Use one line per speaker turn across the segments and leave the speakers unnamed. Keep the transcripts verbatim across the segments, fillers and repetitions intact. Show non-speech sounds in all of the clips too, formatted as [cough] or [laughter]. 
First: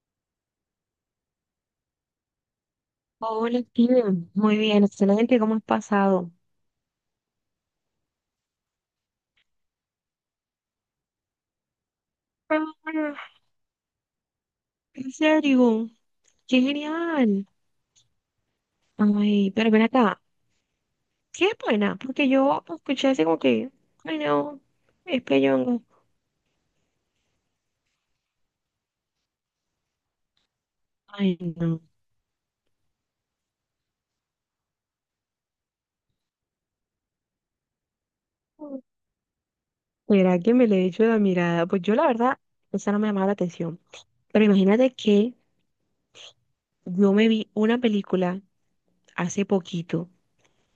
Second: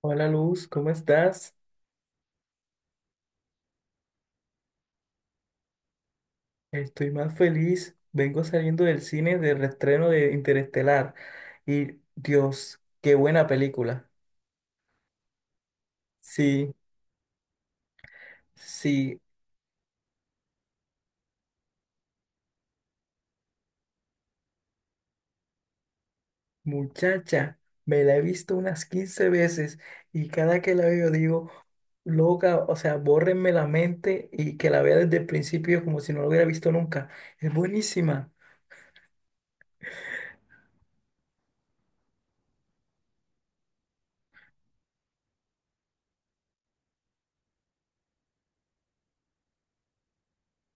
Hola Luz, ¿cómo estás?
Hola, Steven. Muy bien, excelente. ¿Cómo has pasado?
Estoy más feliz. Vengo saliendo del cine del reestreno de Interestelar. Y Dios, qué
Ah,
buena película.
¿en serio? ¡Qué
Sí,
genial!
sí,
Ay, pero ven acá. ¿Qué es buena? Porque yo escuché así como que, ay, no, es peyongo.
muchacha, me la he visto unas quince veces y cada que la veo
Ay,
digo,
no.
loca, o sea, bórrenme la mente y que la vea desde el principio como si no la hubiera visto nunca. Es buenísima.
¿Será que me le echo la mirada? Pues yo, la verdad, esa no me llamaba la atención. Pero imagínate que yo me vi una película hace poquito.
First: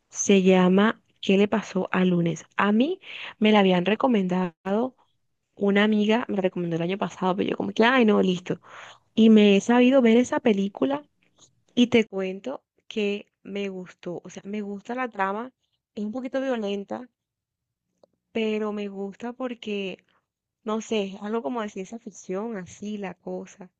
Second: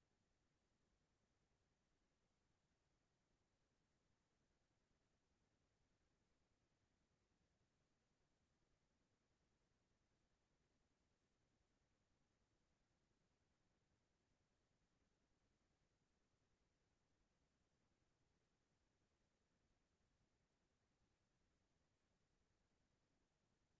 Se llama ¿Qué le pasó a lunes? A mí me la habían recomendado. Una amiga me recomendó el año pasado, pero yo como que, ay, no, listo. Y me he sabido ver esa película y te cuento que me gustó. O sea, me gusta la trama, es un poquito violenta, pero me gusta porque, no sé, es algo como de ciencia ficción, así la cosa.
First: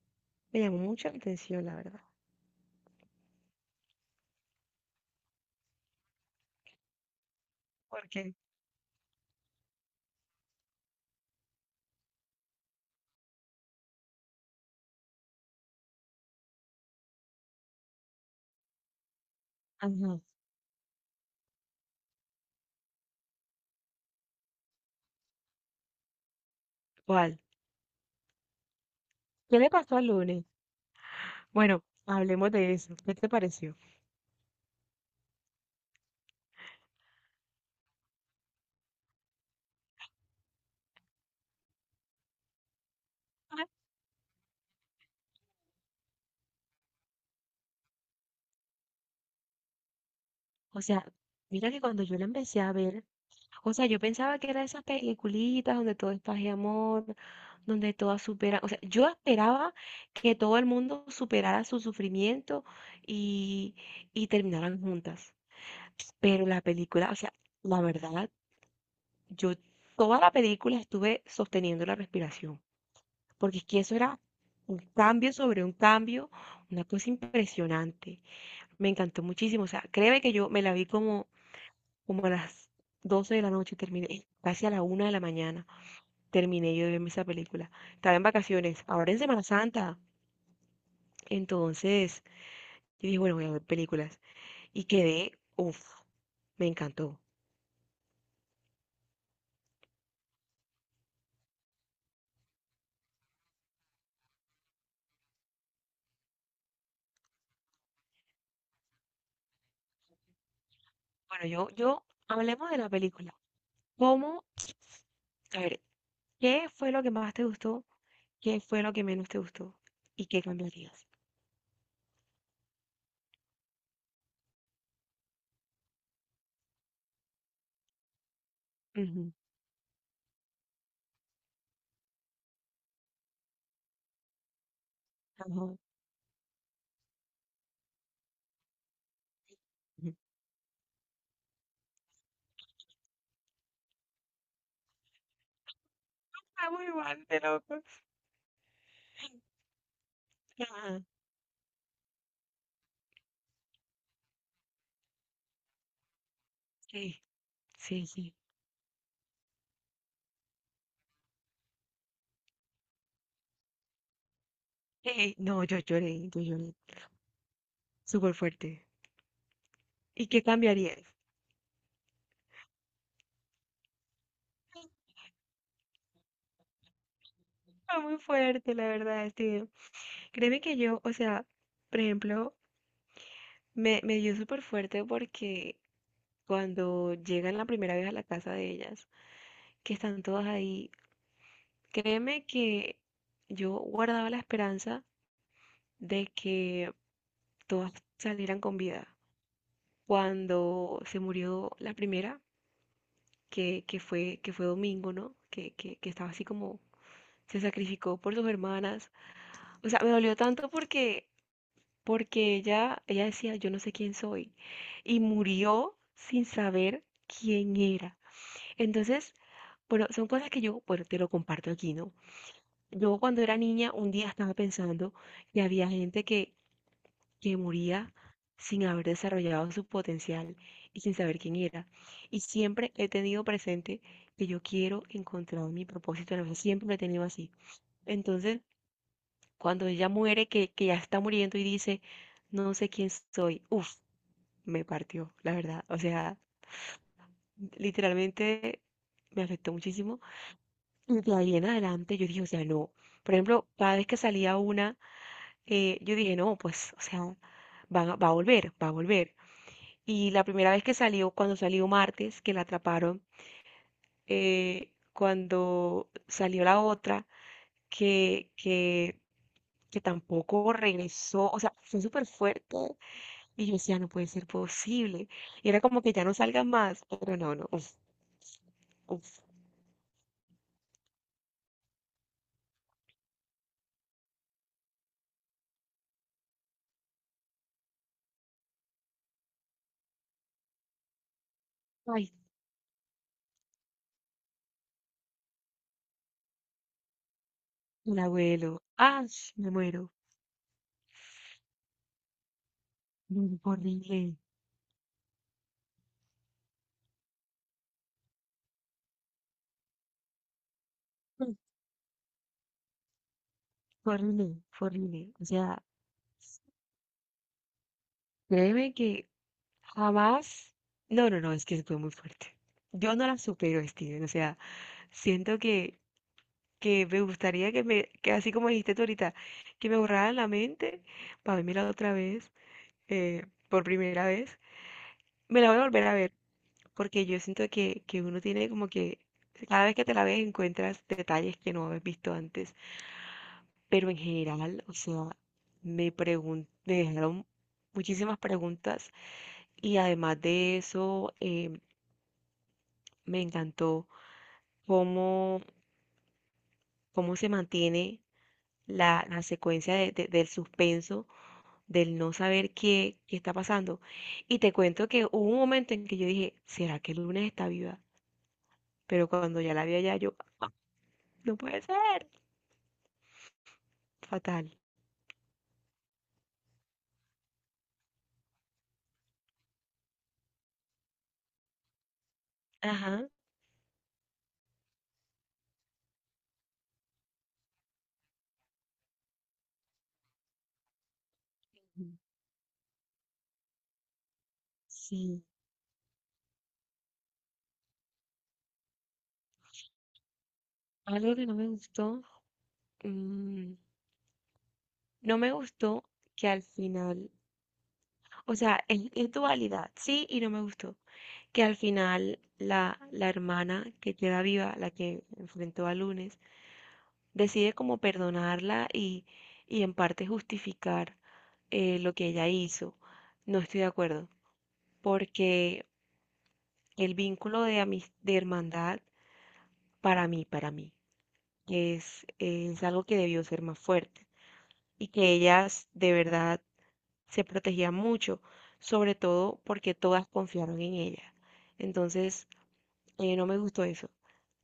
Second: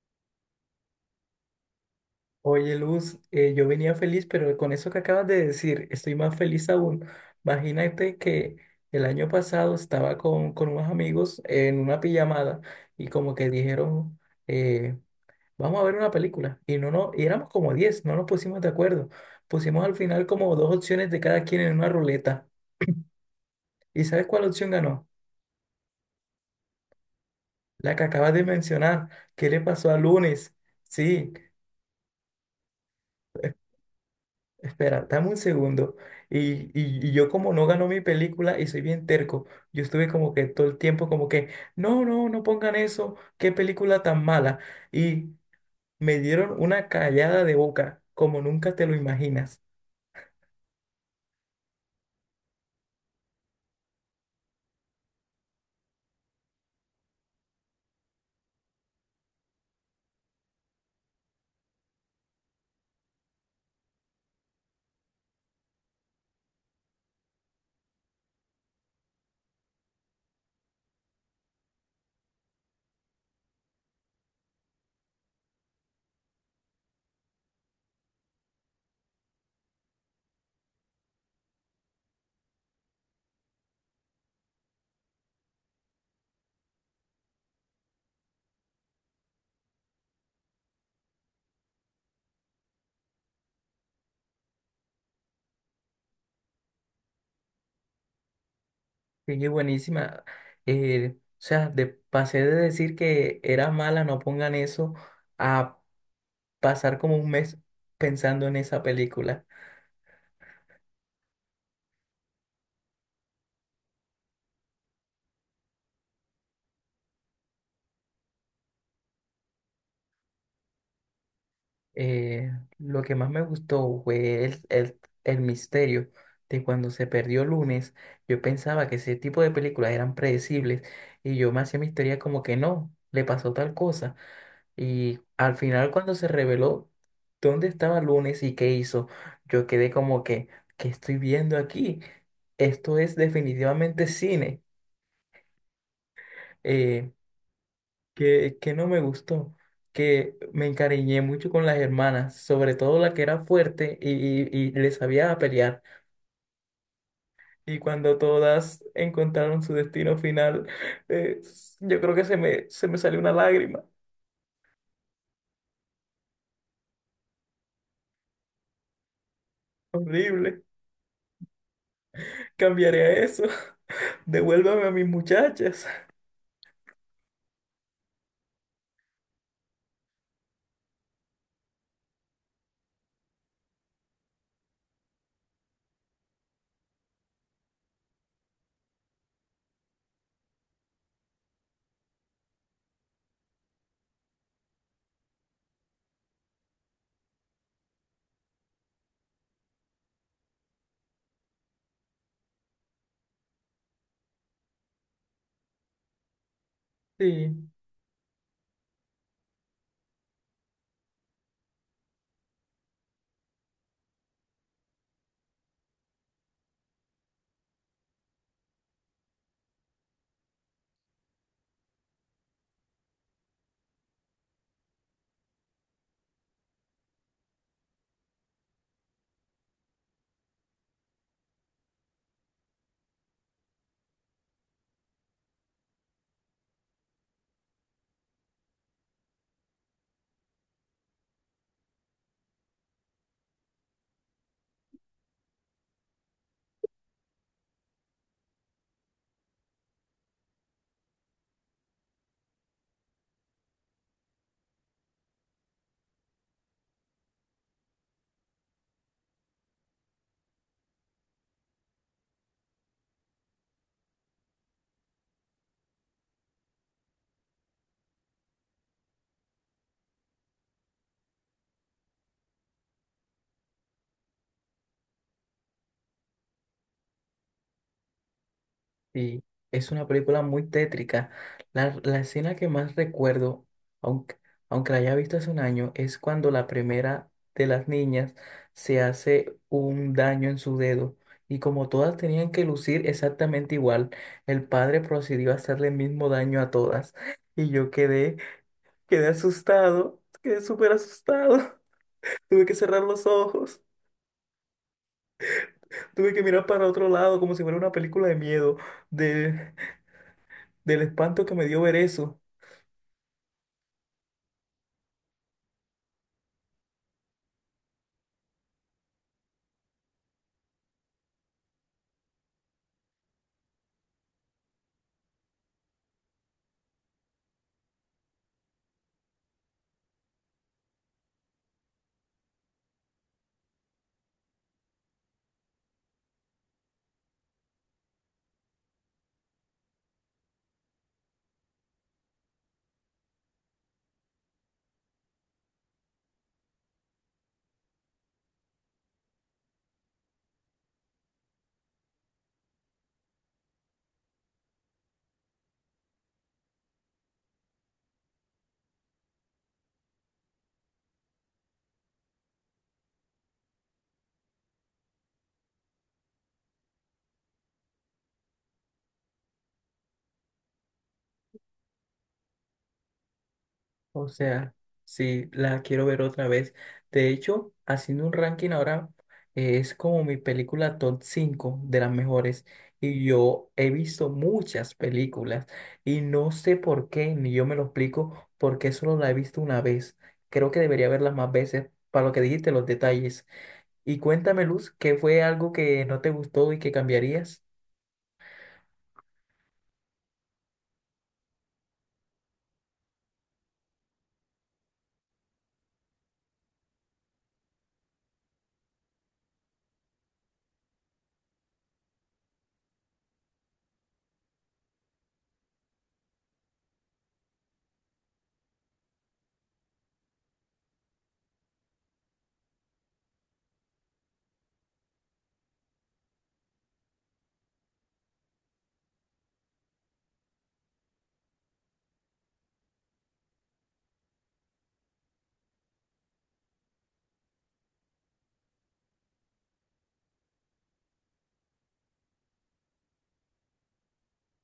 Me llamó mucho la atención, la verdad.
Oye, Luz, eh, yo venía feliz, pero con eso que acabas de decir, estoy más feliz aún. Imagínate
Porque,
que el año pasado estaba con, con unos amigos en una pijamada y como que dijeron, eh, vamos a ver una película. Y no, no, y éramos como diez, no nos pusimos de acuerdo. Pusimos al
ajá,
final como dos opciones de cada quien en una ruleta. ¿Y sabes cuál opción ganó?
¿cuál?
La que acabas de mencionar. ¿Qué le
¿Qué le
pasó
pasó
a
al lunes?
Lunes? Sí.
Bueno, hablemos de eso. ¿Qué te pareció?
Espera, dame un segundo. Y, y, y yo como no ganó mi película y soy bien terco, yo estuve como que todo el tiempo como que, no, no, no pongan eso, qué película tan mala. Y me dieron una callada de boca, como nunca te lo imaginas.
O sea, mira que cuando yo la empecé a ver, o sea, yo pensaba que era esas peliculitas donde todo es paz y amor, donde todas superan. O sea, yo esperaba que todo el mundo superara su sufrimiento y, y terminaran juntas. Pero la película, o sea, la verdad, yo toda la película estuve sosteniendo la respiración. Porque es que eso era un cambio sobre un cambio, una cosa impresionante. Me encantó muchísimo. O sea, créeme que yo me la vi como, como a las doce de la noche y terminé casi a la una de la mañana. Terminé yo de verme esa película. Estaba en vacaciones, ahora en Semana Santa. Entonces, yo dije, bueno, voy a ver películas. Y quedé, uff, me encantó.
Sí, es buenísima. Eh, o sea, de, pasé de decir que era mala, no pongan eso, a pasar como un mes pensando en esa película.
Bueno, yo, yo, hablemos de la película. ¿Cómo? A ver, ¿qué fue lo que más te gustó? ¿Qué fue lo que menos te gustó? ¿Y qué cambiarías?
eh, lo que más me gustó fue el, el, el misterio de cuando se perdió lunes. Yo pensaba que ese
Ujú,
tipo de películas eran predecibles y yo me hacía mi historia como que no, le pasó tal cosa. Y al
ajá,
final cuando se reveló dónde estaba lunes y qué hizo, yo quedé
ujú.
como que, ¿qué estoy viendo aquí? Esto es definitivamente cine.
Ah, muy
eh
mal, de locos.
que, que no me gustó, que me
Ajá,
encariñé mucho con las hermanas, sobre todo la que era fuerte y, y, y le sabía pelear.
sí,
Y
sí,
cuando
sí.
todas encontraron su destino final, [laughs] eh, s- yo creo que se me, se me salió una lágrima.
Eh, no, yo lloré, yo lloré. Súper fuerte. ¿Y qué
Horrible.
cambiarías?
Cambiaré a eso. [laughs] Devuélvame a mis muchachas.
Fue muy fuerte, la verdad, este, créeme que yo, o sea, por ejemplo, me, me dio súper fuerte porque cuando llegan la primera vez a la casa de ellas, que están todas ahí, créeme que yo guardaba la esperanza de que todas salieran con vida. Cuando se murió la primera, que, que fue, que fue Domingo, ¿no? Que, que, que estaba así como,
[laughs]
se
Sí.
sacrificó por sus hermanas. O sea, me dolió tanto porque porque ella, ella decía, yo no sé quién soy, y murió sin saber quién era. Entonces, bueno, son cosas que yo, bueno, te lo comparto aquí, ¿no? Yo cuando era niña, un día estaba pensando que había gente que, que moría sin haber desarrollado su potencial y sin saber quién era. Y siempre he tenido presente que yo quiero encontrar mi propósito en la vida, siempre lo he tenido así. Entonces, cuando ella muere, que, que ya está muriendo y dice, no sé quién soy, uff, me partió, la verdad. O sea, literalmente me afectó muchísimo. Y de ahí en adelante yo dije, o sea, no. Por ejemplo, cada vez que salía una, eh, yo dije, no, pues, o sea, van a- va a volver, va a volver. Y la primera vez que salió, cuando salió martes, que la atraparon, eh, cuando salió la otra, que, que, que tampoco regresó, o sea, fue súper fuerte. Y yo decía, no puede ser posible. Y era como que ya no salgan más, pero no, no. Uf, uf.
Sí, es una película muy tétrica. La, la escena que más recuerdo, aunque, aunque la haya visto hace un año, es cuando la primera de las niñas se hace un daño en su dedo. Y como todas
Ay,
tenían que lucir exactamente igual, el padre procedió a hacerle el mismo daño a todas. Y yo
un
quedé,
abuelo. ¡Ah!
quedé
Me muero.
asustado, quedé súper asustado. [laughs] Tuve que cerrar los
Mm, Fue
ojos,
horrible.
tuve que mirar para otro lado como si fuera una película de miedo, de, del espanto que
Mm,
me dio ver eso.
Fue horrible, fue horrible. O sea, créeme que jamás. No, no, no, es que fue muy fuerte. Yo no la supero, Steven. O sea, siento que, que me gustaría que me, que así como dijiste tú ahorita, que me borraran la mente para la otra vez, eh, por primera vez. Me la voy a volver a ver, porque yo siento que, que uno tiene como que cada vez que te la ves encuentras detalles que no habías visto antes. Pero en general, o sea, me pregun- me dejaron muchísimas preguntas y además de eso, eh, me encantó cómo, cómo se mantiene la, la secuencia de- de- del suspenso, del no saber qué, qué está pasando. Y te cuento que hubo un momento en que yo dije, ¿será que Lunes está viva? Pero cuando ya la vi allá, yo, no puede ser.
O
Fatal.
sea, sí, la quiero ver otra vez. De hecho, haciendo un ranking ahora, eh, es como mi película top cinco de las mejores. Y
Ajá.
yo he visto muchas películas y no sé por qué, ni yo me lo explico, porque solo la he visto una vez. Creo que debería verlas más veces
Ujú.
para lo que dijiste, los detalles. Y cuéntame, Luz, ¿qué fue
Sí.
algo que no te gustó y que cambiarías?
Algo que no me gustó. mm, No me gustó que al final, o sea, es, es dualidad, sí y no me gustó, que al final la, la hermana que queda viva, la que enfrentó a Lunes, decide como perdonarla y, y en parte justificar eh, lo que ella hizo. No estoy de acuerdo, porque el vínculo de, amis- de hermandad, para mí, para mí, es, es algo que debió ser más fuerte y que ellas de verdad se protegía mucho, sobre todo porque todas confiaron en ella. Entonces, eh, no me gustó eso,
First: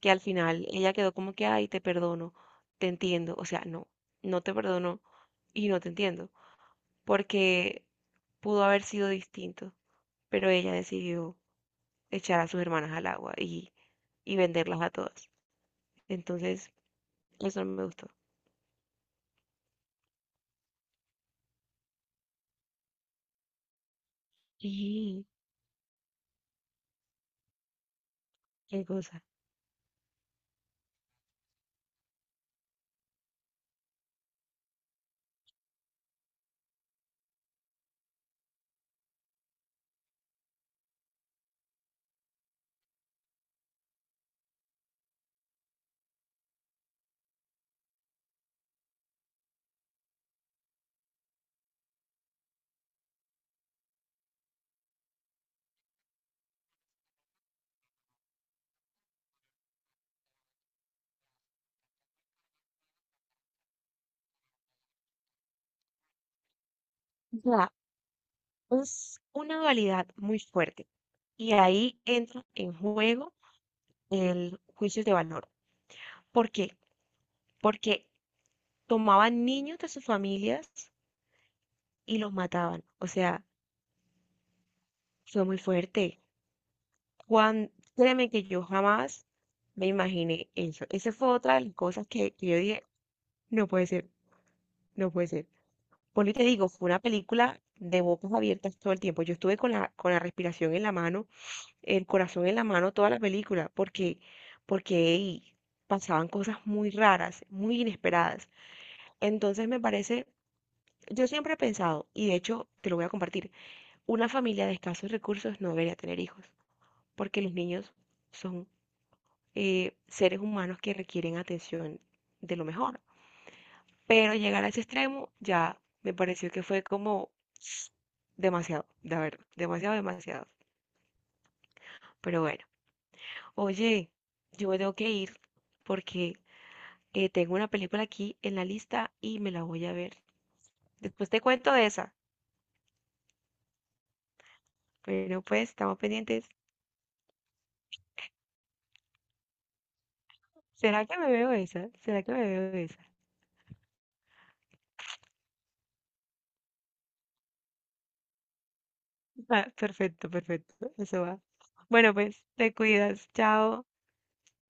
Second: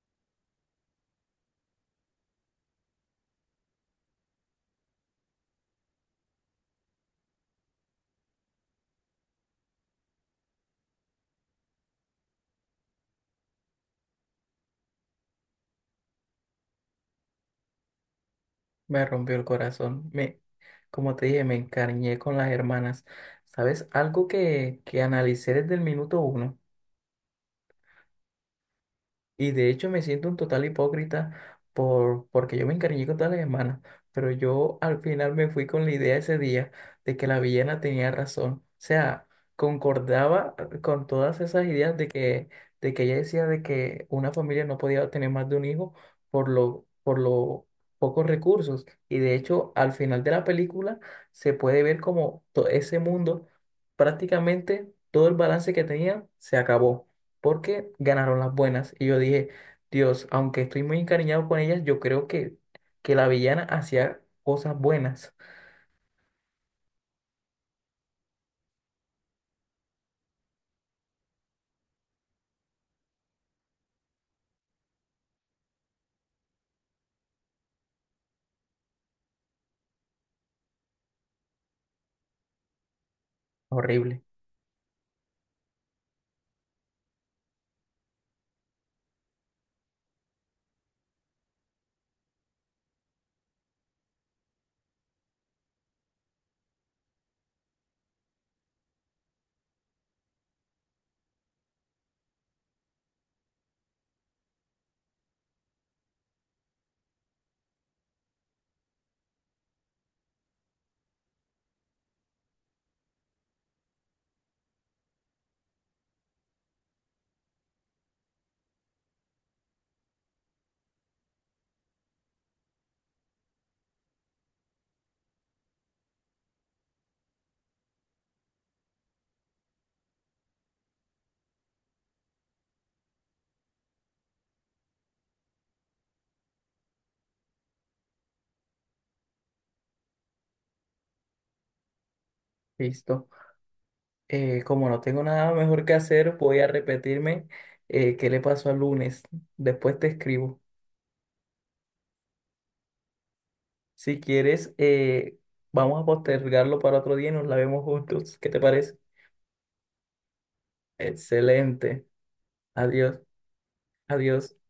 que al final ella quedó como que, ay, te perdono, te entiendo, o sea, no, no te perdono y no te entiendo, porque pudo haber sido distinto, pero ella decidió echar a sus hermanas al agua y, y venderlas a todas. Entonces, eso no me gustó.
Me rompió el corazón. Me, como te dije, me encariñé con las hermanas. ¿Sabes? Algo que, que
Y
analicé desde el minuto uno.
qué cosa.
Y de hecho me siento un total hipócrita por, porque yo me encariñé con todas las hermanas, pero yo al final me fui con la idea ese día de que la villana tenía razón. O sea, concordaba con todas esas ideas de que, de que ella decía de que una familia no podía tener más de un hijo por lo, por lo pocos recursos. Y de hecho, al final de la película se puede ver como todo ese mundo, prácticamente todo el balance que tenía se acabó porque ganaron las buenas. Y yo dije, Dios, aunque estoy muy encariñado con ellas, yo creo que, que la villana hacía cosas buenas.
O sea, es una dualidad muy fuerte. Y ahí entra en juego el juicio de valor. ¿Por qué? Porque tomaban niños de sus familias y los mataban. O sea,
Horrible.
fue muy fuerte. Juan, créeme que yo jamás me imaginé eso. Esa fue otra de las cosas que, que yo dije, no puede ser, no puede ser. Por lo que te digo, fue una película de bocas abiertas todo el tiempo. Yo estuve con la, con la respiración en la mano, el corazón en la mano toda la película, porque, porque ey, pasaban cosas muy raras, muy inesperadas. Entonces me parece, yo siempre he pensado, y de hecho te lo voy a compartir, una familia de escasos recursos no debería tener hijos, porque los niños son eh, seres humanos que requieren atención de lo mejor. Pero llegar a ese extremo ya me pareció que fue como [tsk] demasiado, de verdad, demasiado, demasiado. Pero bueno, oye, yo me tengo que ir porque Eh, tengo una película aquí en la lista y me la voy a ver. Después te cuento de esa.
Listo. Eh, como no tengo
Bueno,
nada
pues
mejor que
estamos
hacer,
pendientes.
voy a repetirme eh, qué le pasó al lunes. Después te escribo.
¿Será que me veo esa? ¿Será que me veo esa?
Si quieres, eh, vamos a postergarlo para otro día y nos la vemos juntos. ¿Qué te parece?
Ah, perfecto, perfecto. Eso va.
Excelente.
Bueno, pues te
Adiós.
cuidas. Chao.
Adiós.